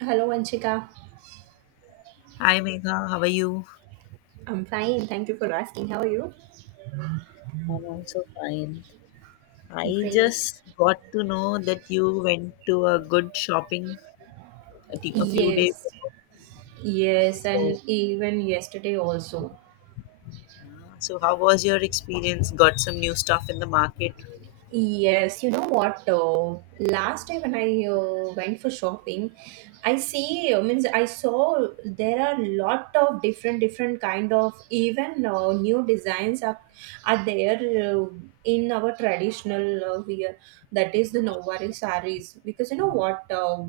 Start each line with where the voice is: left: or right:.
right: Hello, Anshika.
left: Hi Megha, how are you?
right: I'm fine. Thank you for asking. How are you?
left: I'm also fine. I
right: Great.
left: just got to know that you went to a good shopping a few days
right: Yes.
left: ago.
right: Yes.
left: So,
right: And even yesterday also.
left: so how was your experience? Got some new stuff in the market?
right: Yes. You know what? Last time when I went for shopping, I see, means I saw there are lot of different, different kind of even new designs are there in our traditional wear. That is the Nawari saris. Because you know what? Uh,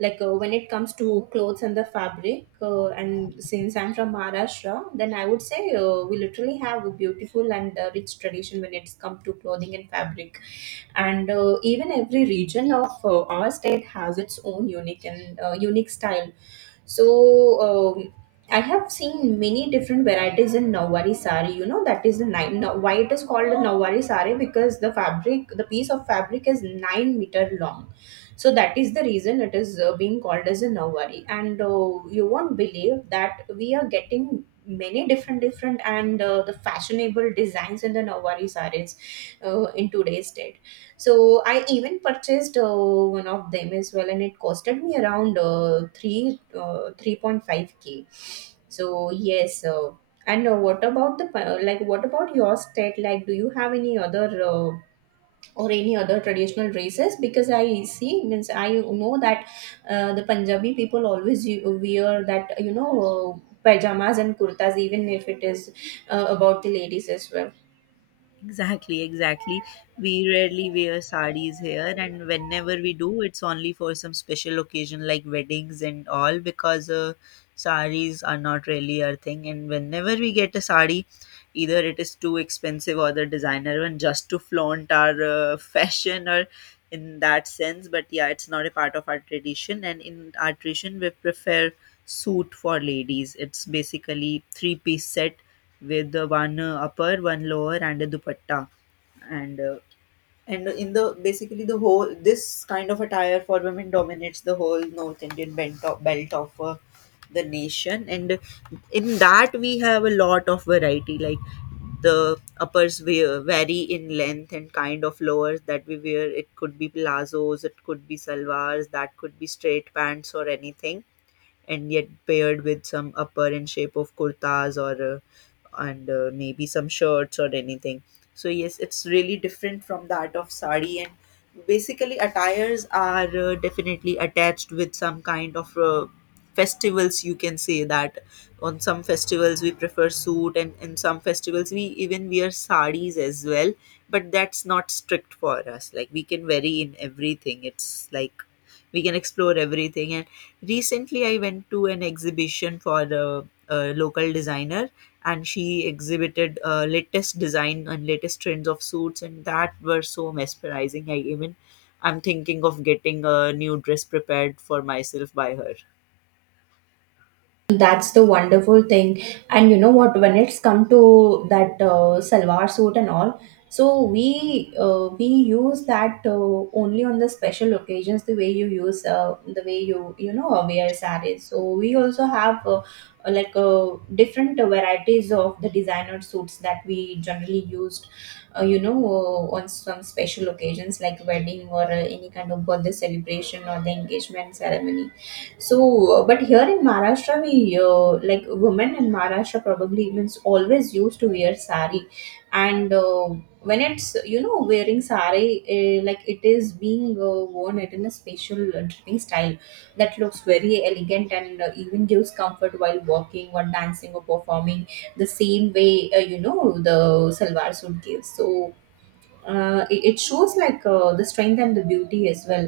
right: like uh, when it comes to clothes and the fabric, and since I'm from Maharashtra, then I would say we literally have a beautiful and rich tradition when it's come to clothing and fabric, and even every region of our state has its own unique style. So um, I have seen many different varieties in Nawari sari. You know that is the nine. Now, why it is called a Nawari sari, because the fabric, the piece of fabric is 9 meter long, so that is the reason it is being called as a Nawari. And uh, you won't believe that we are getting many different different and the fashionable designs in the Nawari sarees in today's date. So I even purchased one of them as well, and it costed me around uh, 3 uh, 3.5K. So yes. And What about the pa- like what about your state? Like, do you have any other or any other traditional dresses? Because I see means I know that the Punjabi people always wear that, pajamas and kurtas, even if it is about the ladies as well.
left: Exactly, exactly. We rarely wear sarees here, and whenever we do, it's only for some special occasion like weddings and all because sarees are not really our thing. And whenever we get a saree, either it is too expensive or the designer one just to flaunt our fashion, or in that sense, but yeah, it's not a part of our tradition, and in our tradition we prefer suit for ladies. It's basically three-piece set with the one upper, one lower and a dupatta, and uh, and in the basically the whole this kind of attire for women dominates the whole North Indian belt of the nation, and in that we have a lot of variety. Like the uppers wear, vary in length and kind of lowers that we wear. It could be plazos, it could be salwars, that could be straight pants or anything, and yet paired with some upper in shape of kurtas or and maybe some shirts or anything. So yes, it's really different from that of sari, and basically attires are definitely attached with some kind of festivals, you can say that. On some festivals we prefer suit, and in some festivals we even wear saris as well, but that's not strict for us. Like we can vary in everything. It's like we can explore everything. And recently, I went to an exhibition for a local designer, and she exhibited latest design and latest trends of suits, and that were so mesmerizing. I'm thinking of getting a new dress prepared for myself by her.
right: That's the wonderful thing. And you know what? When it's come to that salwar suit and all, so we use that only on the special occasions. The way you you know wear sarees. So we also have, like, different varieties of the designer suits that we generally used. On some special occasions, like wedding or any kind of birthday celebration or the engagement ceremony. So, but here in Maharashtra, we like women in Maharashtra probably means always used to wear sari, and when it's wearing sari, like it is being worn it in a special dripping style that looks very elegant and even gives comfort while walking or dancing or performing, the same way the salwar suit gives. So it shows, like, the strength and the beauty as well,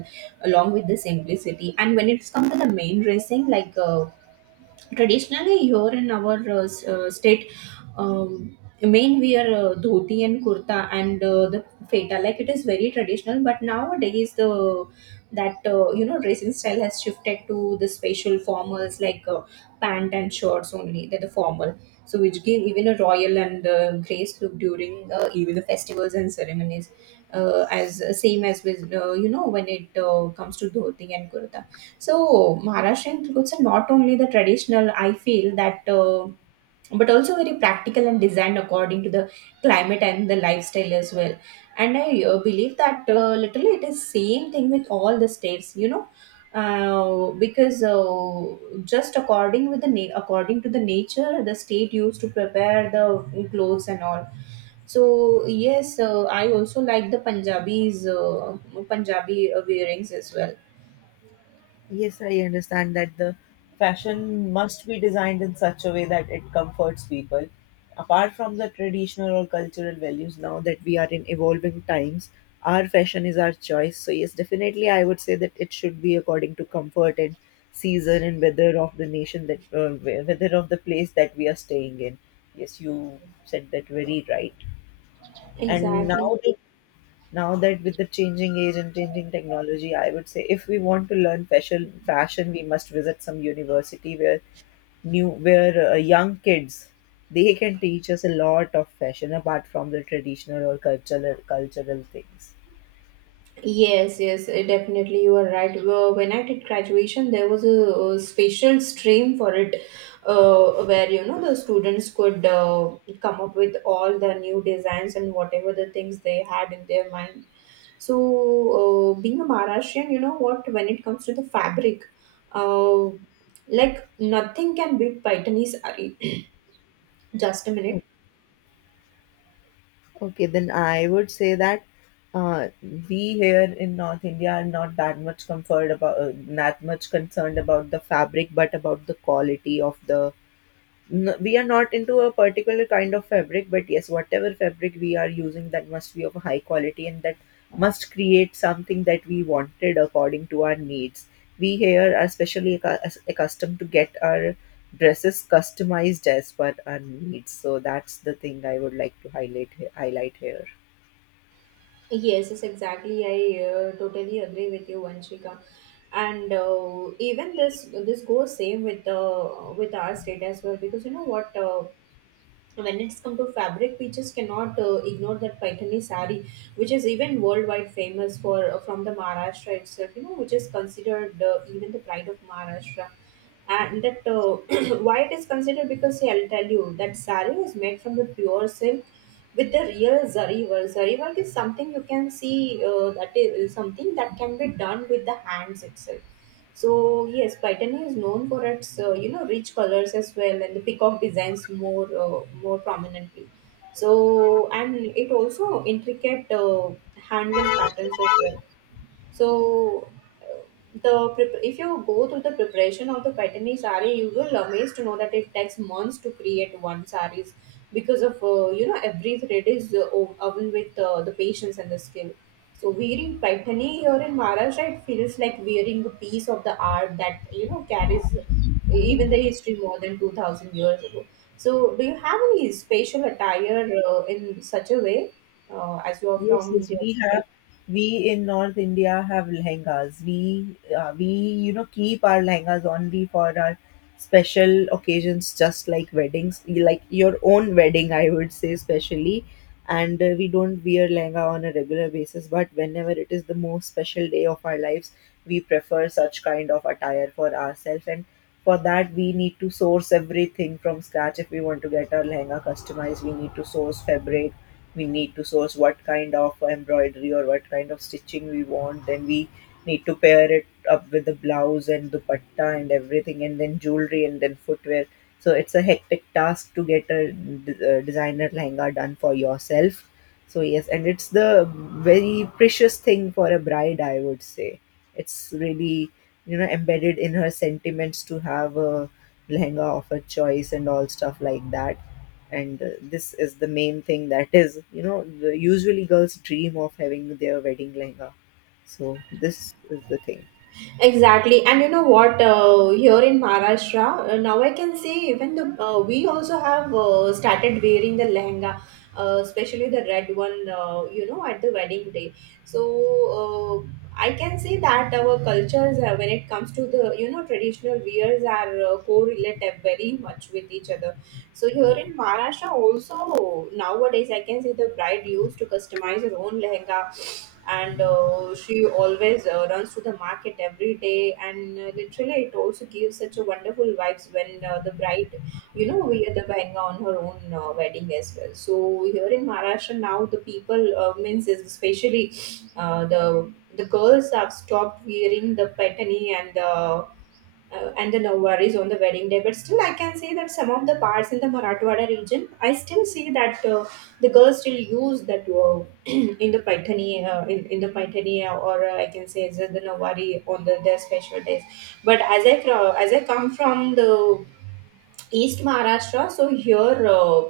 right: along with the simplicity. And when it's come to the main racing, like, traditionally here in our state, main we are dhoti and kurta and the feta. Like, it is very traditional, but nowadays the, that dressing style has shifted to the special formals, like pant and shorts only. That the formal, so which give even a royal and grace look during even the festivals and ceremonies, as same as with, when it comes to dhoti and kurta. So Maharashtrian clothes are not only the traditional, I feel that, but also very practical and designed according to the climate and the lifestyle as well. And I believe that, literally, it is same thing with all the states, because just according with according to the nature, the state used to prepare the clothes and all. So yes, I also like the Punjabi wearings as well.
left: Yes, I understand that the fashion must be designed in such a way that it comforts people. Apart from the traditional or cultural values, now that we are in evolving times, our fashion is our choice. So, yes, definitely, I would say that it should be according to comfort and season and weather of the nation, that weather of the place that we are staying in. Yes, you said that very right. And
right: Exactly.
left: now now that with the changing age and changing technology, I would say, if we want to learn fashion, we must visit some university where new where young kids, they can teach us a lot of fashion apart from the traditional or cultural things.
right: Yes, yes, definitely you are right. Well, when I did graduation, there was a special stream for it, where the students could come up with all the new designs and whatever the things they had in their mind. So, being a Maharashtrian, you know what? When it comes to the fabric, uh, like nothing can beat Paitani saree. Just a minute.
left: O- okay, then I would say that uh, we here in North India are not that much concerned about the fabric, but about the quality of the we are not into a particular kind of fabric, but yes, whatever fabric we are using, that must be of a high quality, and that must create something that we wanted according to our needs. We here are especially accustomed to get our dresses customized as per our needs. So that's the thing I would like to highlight here.
right: Yes, yes, exactly. I totally agree with you, Vanshika. And even this goes same with our state as well, because you know what, when it's come to fabric, we just cannot ignore that Paithani sari, which is even worldwide famous for from the Maharashtra itself. You know, which is considered even the pride of Maharashtra. And that, why it is considered, because see, I'll tell you that sari is made from the pure silk with the real zari work. Zari work is something you can see, that is something that can be done with the hands itself. So yes, patani is known for its rich colors as well, and the peacock designs more prominently. So, and it also intricate hand woven patterns as well. So, uh, if you go through the preparation of the patani sari, you will amazed to know that it takes months to create one saris, because of, every thread is woven with the patience and the skill. So wearing patani here in Maharashtra, it feels like wearing a piece of the art that carries even the history more than 2,000 years ago. So do you have any special attire in such a way, as you are
left: Yes,
right: from
left: yes,
right: the?
left: we have. We in North India have lehengas. We you know keep our lehengas only for our special occasions, just like weddings, like your own wedding, I would say, especially. And we don't wear lehenga on a regular basis, but whenever it is the most special day of our lives, we prefer such kind of attire for ourselves. And for that, we need to source everything from scratch. If we want to get our lehenga customized, we need to source fabric, we need to source what kind of embroidery or what kind of stitching we want, then we need to pair it up with the blouse and dupatta and everything, and then jewelry and then footwear. So it's a hectic task to get a designer lehenga done for yourself. So yes, and it's the very precious thing for a bride, I would say. It's really, you know, embedded in her sentiments to have a lehenga of her choice and all stuff like that. And this is the main thing, that is, you know, usually girls dream of having their wedding lehenga. So this is the thing.
right: Exactly, and you know what? Here in Maharashtra, now I can say even the we also have started wearing the lehenga, especially the red one. At the wedding day. So, uh, I can say that our cultures, when it comes to the, you know, traditional wears, are correlative very much with each other. So here in Maharashtra, also nowadays, I can say the bride used to customize her own lehenga, and she always runs to the market every day. And literally, it also gives such a wonderful vibes when the bride wear the lehenga on her own wedding as well. So here in Maharashtra, now the people, means especially, the girls have stopped wearing the patani, and the Nowwaris on the wedding day. But still, I can say that some of the parts in the Marathwada region, I still see that the girls still use that, in the Paithani, in the Paithani, or I can say the Nowari on their special days. But as I come from the East Maharashtra. So here, uh,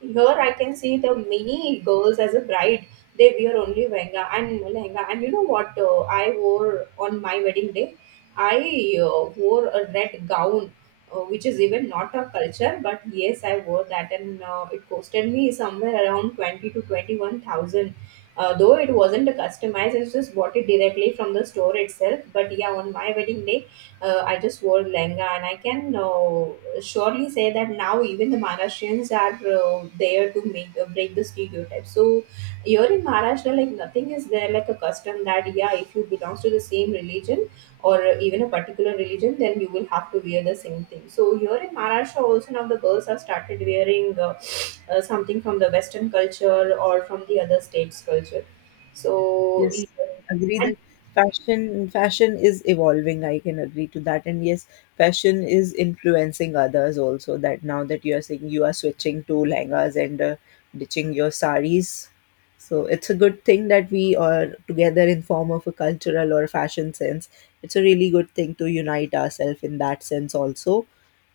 right: here I can see the many girls as a bride. They wear only lehenga and lehenga. And you know what? I wore on my wedding day. I wore a red gown, which is even not a culture, but yes, I wore that, and it costed me somewhere around twenty to twenty-one thousand. Though it wasn't customized, I just bought it directly from the store itself. But yeah, on my wedding day, I just wore lenga. And I can surely say that now even the Maharashtrians are there to make break the stereotype. So here in Maharashtra, like, nothing is there like a custom that, yeah, if you belong to the same religion or even a particular religion, then you will have to wear the same thing. So here in Maharashtra, also now the girls have started wearing something from the Western culture or from the other states' culture. So.
left: Yes,
right: E,
left: agree
right: and.
left: that fashion is evolving. I can agree to that. And yes, fashion is influencing others also. That now that you are saying you are switching to lehengas and ditching your saris, so it's a good thing that we are together in form of a cultural or fashion sense. It's a really good thing to unite ourselves in that sense also.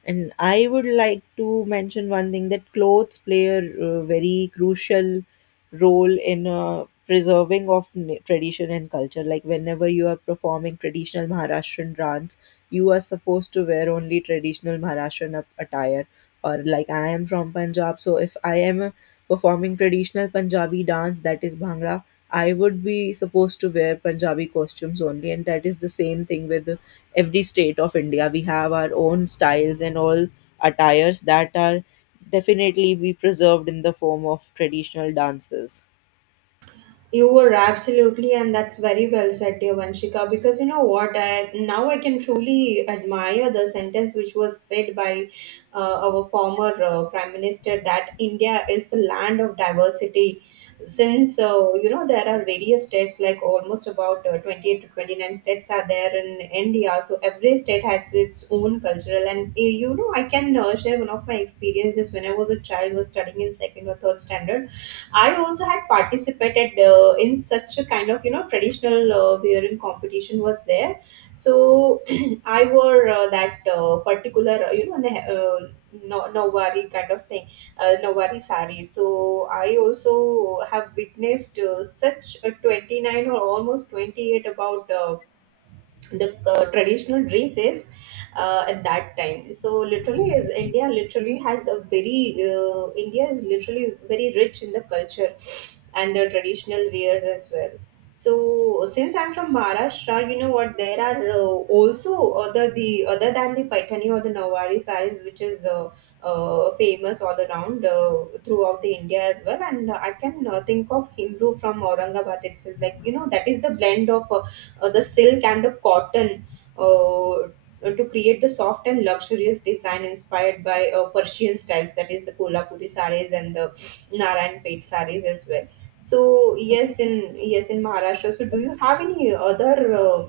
left: And I would like to mention one thing, that clothes play a very crucial role in preserving of tradition and culture. Like whenever you are performing traditional Maharashtrian dance, you are supposed to wear only traditional Maharashtrian attire. Or like, I am from Punjab, so if I am performing traditional Punjabi dance, that is Bhangra, I would be supposed to wear Punjabi costumes only, and that is the same thing with every state of India. We have our own styles, and all attires that are definitely be preserved in the form of traditional dances.
right: You were absolutely, and that's very well said, dear Vanshika. Because you know what, I now I can truly admire the sentence which was said by our former prime minister that India is the land of diversity. Since, there are various states, like almost about 28 to 29 states are there in India. So every state has its own cultural, and I can share one of my experiences. When I was a child, was studying in second or third standard, I also had participated in such a kind of traditional violin competition was there. So I wore that particular, no novari kind of thing, novari sari. So I also have witnessed such a 29 or almost 28 about. The traditional dresses at that time. So literally has a very india is literally very rich in the culture and the traditional wears as well. So since I'm from Maharashtra, you know what, there are also other the other than the Paithani or the Nawari sarees, which is famous all around, throughout the India as well. And I can think of Hindu from Aurangabad itself, like, you know, that is the blend of the silk and the cotton, uh, to create the soft and luxurious design inspired by Persian styles. That is the Kolhapuri sarees and the Narayan Pet sarees as well. So
left: Okay.
right: yes, in yes in Maharashtra. So do you have any other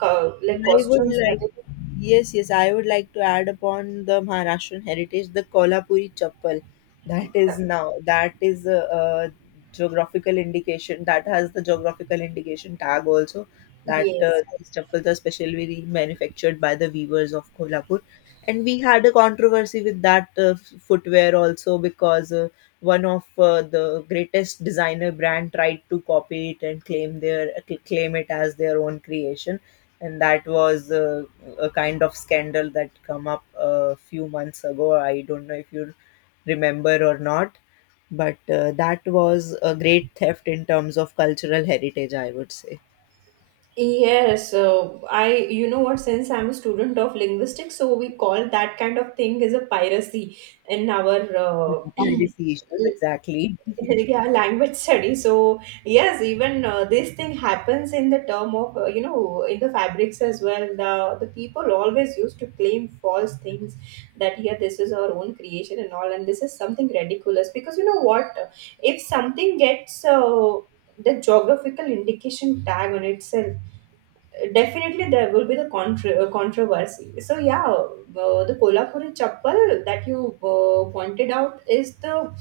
right: like
left: I would
right: costumes that
left: like,
right: is
left: yes, yes, I would like to add upon the Maharashtrian heritage the Kolhapuri chappal. That is
right: exactly?
left: now, that is a geographical indication, that has the geographical indication tag also. That
right: Yes.
left: these chappals are specially manufactured by the weavers of Kolhapur. And we had a controversy with that footwear also, because one of the greatest designer brand tried to copy it and claim it as their own creation, and that was a kind of scandal that come up a few months ago. I don't know if you remember or not, but that was a great theft in terms of cultural heritage, I would say.
right: Yes, so you know what, since I'm a student of linguistics, so we call that kind of thing as a piracy in our
left: Yeah,
right: yeah
left: piracy issues, exactly.
right: language study. So yes, even this thing happens in the term of, you know, in the fabrics as well. The people always used to claim false things, that, yeah, this is our own creation and all, and this is something ridiculous. Because, you know what, if something gets the geographical indication tag on itself, definitely there will be the controversy. So yeah, the Kolhapuri chappal that you pointed out is the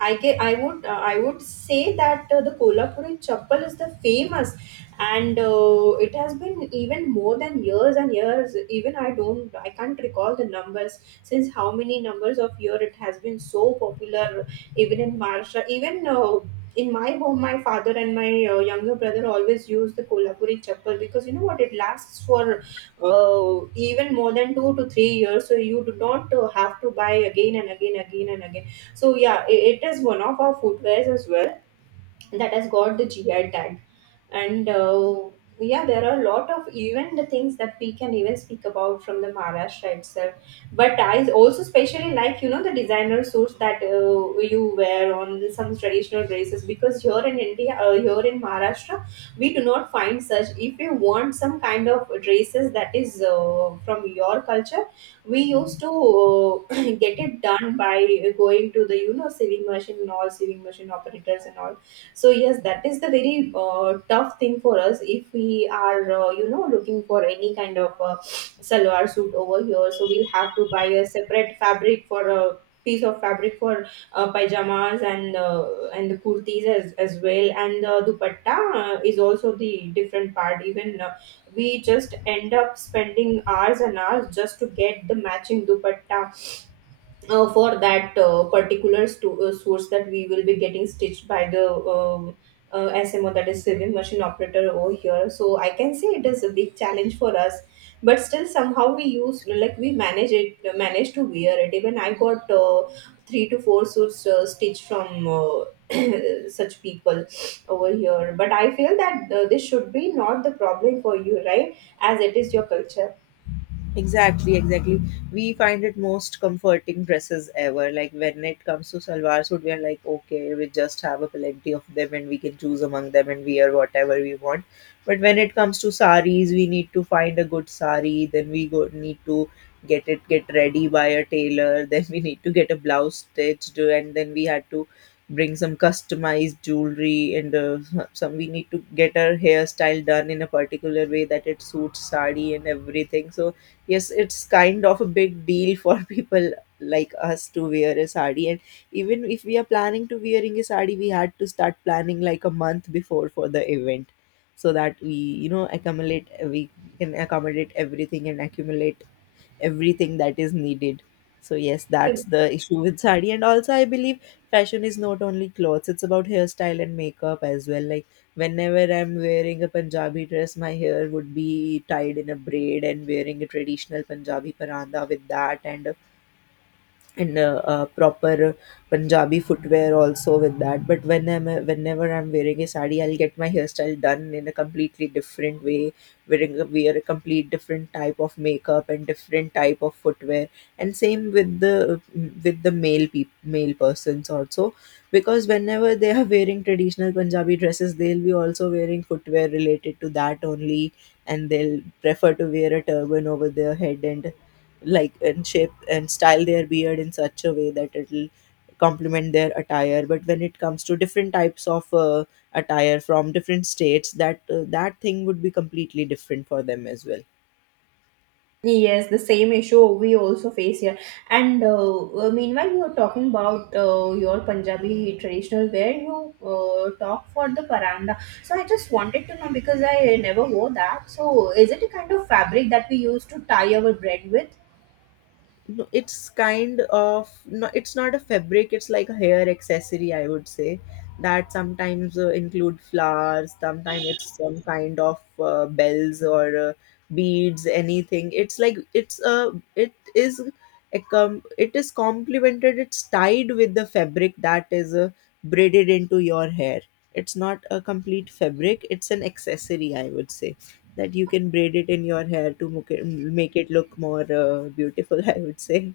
right: I would say that the Kolhapuri chappal is the famous. And it has been even more than years and years, even I don't I can't recall the numbers, since how many numbers of year it has been so popular, even in Maharashtra, even in my home. My father and my younger brother always use the Kolhapuri chappal because, you know what, it lasts for even more than 2 to 3 years. So you do not have to buy again and again, again and again. So yeah, I it is one of our footwears as well that has got the GI tag. And yeah, there are a lot of even the things that we can even speak about from the Maharashtra itself. But I also especially like, you know, the designer suits that you wear on some traditional dresses. Because here in India, here in Maharashtra, we do not find such. If you want some kind of dresses that is from your culture, we used to get it done by going to the, you know, sewing machine and all, sewing machine operators and all. So yes, that is the very tough thing for us if we are, you know, looking for any kind of salwar suit over here. So we'll have to buy a separate fabric for a piece of fabric for pajamas, and the kurtis as well. And the dupatta is also the different part. Even we just end up spending hours and hours just to get the matching dupatta for that particular source that we will be getting stitched by the SMO, that is civil machine operator over here. So I can say it is a big challenge for us, but still somehow we use, like, we manage it, manage to wear it. Even I got three to four suits stitched from. Such people over here. But I feel that this should be not the problem for you, right, as it is your culture.
left: Exactly, exactly. We find it most comforting dresses ever. Like when it comes to salwar suit, we are like, okay, we just have a plenty of them and we can choose among them and wear whatever we want. But when it comes to saris, we need to find a good sari. Then we go need to get it get ready by a tailor. Then we need to get a blouse stitched, and then we had to bring some customized jewelry and some we need to get our hairstyle done in a particular way that it suits sari and everything. So yes, it's kind of a big deal for people like us to wear a sari, and even if we are planning to wearing a sari, we had to start planning like a month before for the event, so that we, you know, accumulate we can accommodate everything and accumulate everything that is needed. So yes, that's the issue with sari. And also, I believe fashion is not only clothes; it's about hairstyle and makeup as well. Like whenever I'm wearing a Punjabi dress, my hair would be tied in a braid and wearing a traditional Punjabi paranda with that, and proper Punjabi footwear also with that. But whenever I'm wearing a sari, I'll get my hairstyle done in a completely different way, wear a complete different type of makeup and different type of footwear. And same with the male persons also, because whenever they are wearing traditional Punjabi dresses, they'll be also wearing footwear related to that only, and they'll prefer to wear a turban over their head, and like and shape and style their beard in such a way that it'll complement their attire. But when it comes to different types of attire from different states, that that thing would be completely different for them as well.
right: Yes, the same issue we also face here. And meanwhile, you are talking about your Punjabi traditional wear. You talk for the paranda. So I just wanted to know, because I never wore that. So is it a kind of fabric that we use to tie our bread with?
left: No, it's kind of, no, it's not a fabric. It's like a hair accessory, I would say, that sometimes include flowers. Sometimes it's some kind of bells or beads, anything. It's like, it's a it is it is complemented. It's tied with the fabric that is braided into your hair. It's not a complete fabric. It's an accessory, I would say, that you can braid it in your hair to make it look more beautiful, I would say.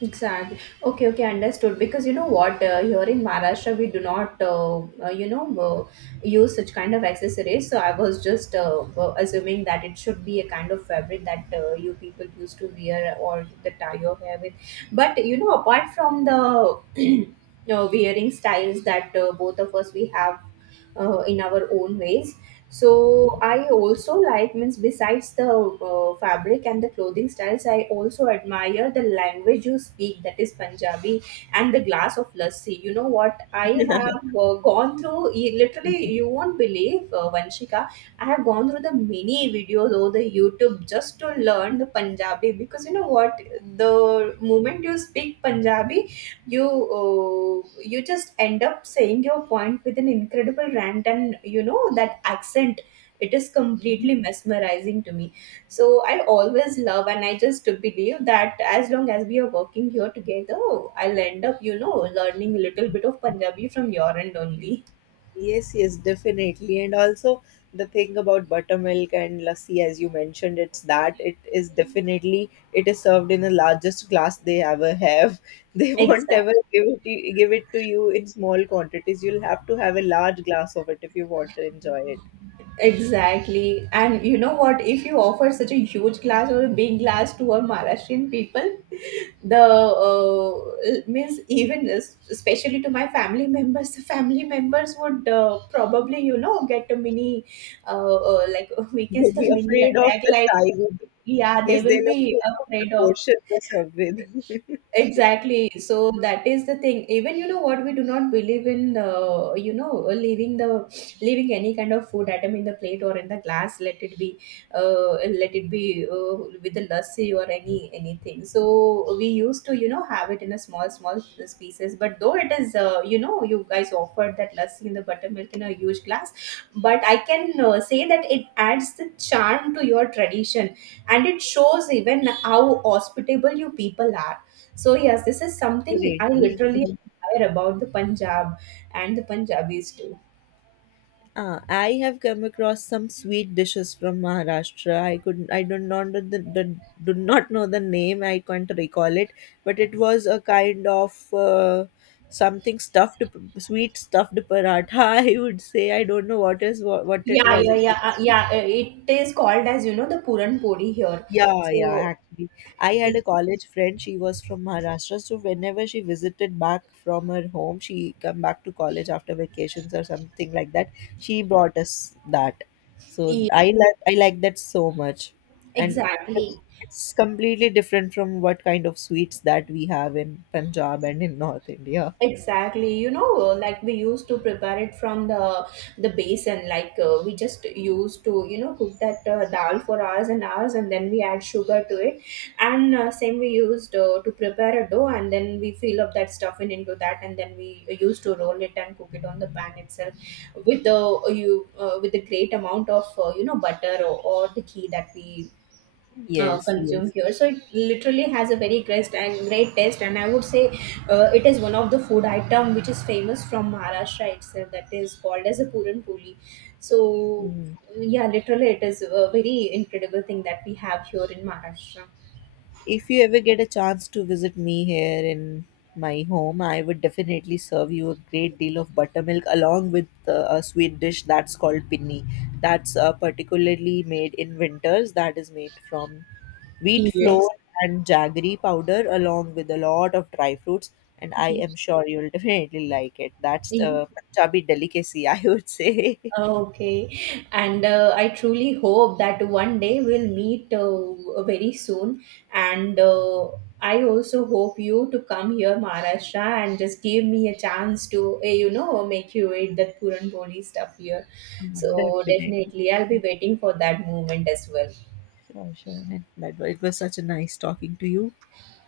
right: Exactly. Okay, okay, understood. Because, you know what, here in Maharashtra, we do not, you know, use such kind of accessories. So I was just assuming that it should be a kind of fabric that you people used to wear or the tie your hair with. But, you know, apart from the wearing styles that both of us we have in our own ways, so I also like, means, besides the fabric and the clothing styles, I also admire the language you speak, that is Punjabi, and the glass of lassi. You know what, I have gone through literally, you won't believe, Vanshika, I have gone through the many videos over the YouTube just to learn the Punjabi. Because, you know what, the moment you speak Punjabi, you you just end up saying your point with an incredible rant, and you know that accent, it is completely mesmerizing to me. So I always love, and I just believe that as long as we are working here together, I'll end up, you know, learning a little bit of Punjabi from your end only.
left: Yes, yes, definitely. And also the thing about buttermilk and lassi, as you mentioned, it's that it is definitely it is served in the largest glass they ever have. They won't
right: Exactly.
left: ever give it to you in small quantities. You'll have to have a large glass of it if you want to enjoy it.
right: Exactly. And you know what? If you offer such a huge glass or a big glass to our Maharashtrian people, the means, even especially to my family members, the family members would probably, you know, get a mini, like, we can
left: They'll
right: say
left: be
right: the mini
left: afraid of
right: attack.
left: the
right: Like,
left: size.
right: yeah, they
left: Yes,
right: will
left: they'll be
right: be
left: afraid of the
right: afraid of.
left: portion they serve with.
right: Exactly. So that is the thing. Even, you know what, we do not believe in, you know, leaving any kind of food item in the plate or in the glass. Uh, let it be with the lassi or anything. So we used to, you know, have it in a small small pieces. But though it is, you know, you guys offered that lassi in the buttermilk in a huge glass, but I can say that it adds the charm to your tradition, and it shows even how hospitable you people are. So yes, this is something
left: Definitely.
right: I literally admire about the Punjab and the Punjabis too.
left: Ah, I have come across some sweet dishes from Maharashtra. I could I do not know the do not know the name. I can't recall it, but it was a kind of something stuffed sweet stuffed paratha. I would say I don't know what is what it was, exactly.
right: Yeah. It is called as, you know, the Puran Puri here.
left: Yeah, yeah,
right: So,
left: actually. I had
right: it,
left: a college friend, she was from Maharashtra, so whenever she visited back from her home, she come back to college after vacations or something like that. She brought us that. So
right: yeah,
left: I like that so much. And
right: exactly.
left: it's completely different from what kind of sweets that we have in Punjab and in North India.
right: Exactly. You know, like we used to prepare it from the basin. Like, we just used to, you know, cook that dal for hours and hours, and then we add sugar to it. And same we used to prepare a dough, and then we fill up that stuffing into that, and then we used to roll it and cook it on the pan itself with the you with the great amount of, you know, butter, or the ghee that we
left: Yes,
right: consume
left: yes.
right: here. So it literally has a very great and great taste. And I would say it is one of the food item which is famous from Maharashtra itself. That is called as a puran puli. So
left: Mm.
right: yeah, literally it is a very incredible thing that we have here in Maharashtra.
left: If you ever get a chance to visit me here in my home, I would definitely serve you a great deal of buttermilk along with a sweet dish that's called pinni. That's particularly made in winters. That is made from wheat flour
right: Yes.
left: and jaggery powder along with a lot of dry fruits. And I am sure you'll definitely like it. That's
right: Mhm.
left: a Punjabi delicacy, I would say.
right: Okay, and I truly hope that one day we'll meet very soon. And I also hope you to come here, Maharashtra, and just give me a chance to, you know, make you eat that Puran boli stuff here. So
left: Definitely.
right: definitely, I'll be waiting for that moment as well.
left: Sure, sure. And that, it was such a nice talking to you.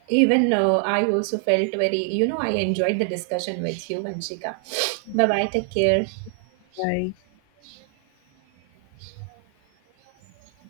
right: Even I also felt very, you know, I enjoyed the discussion with you, Vanshika. Bye bye, take care.
left: Bye.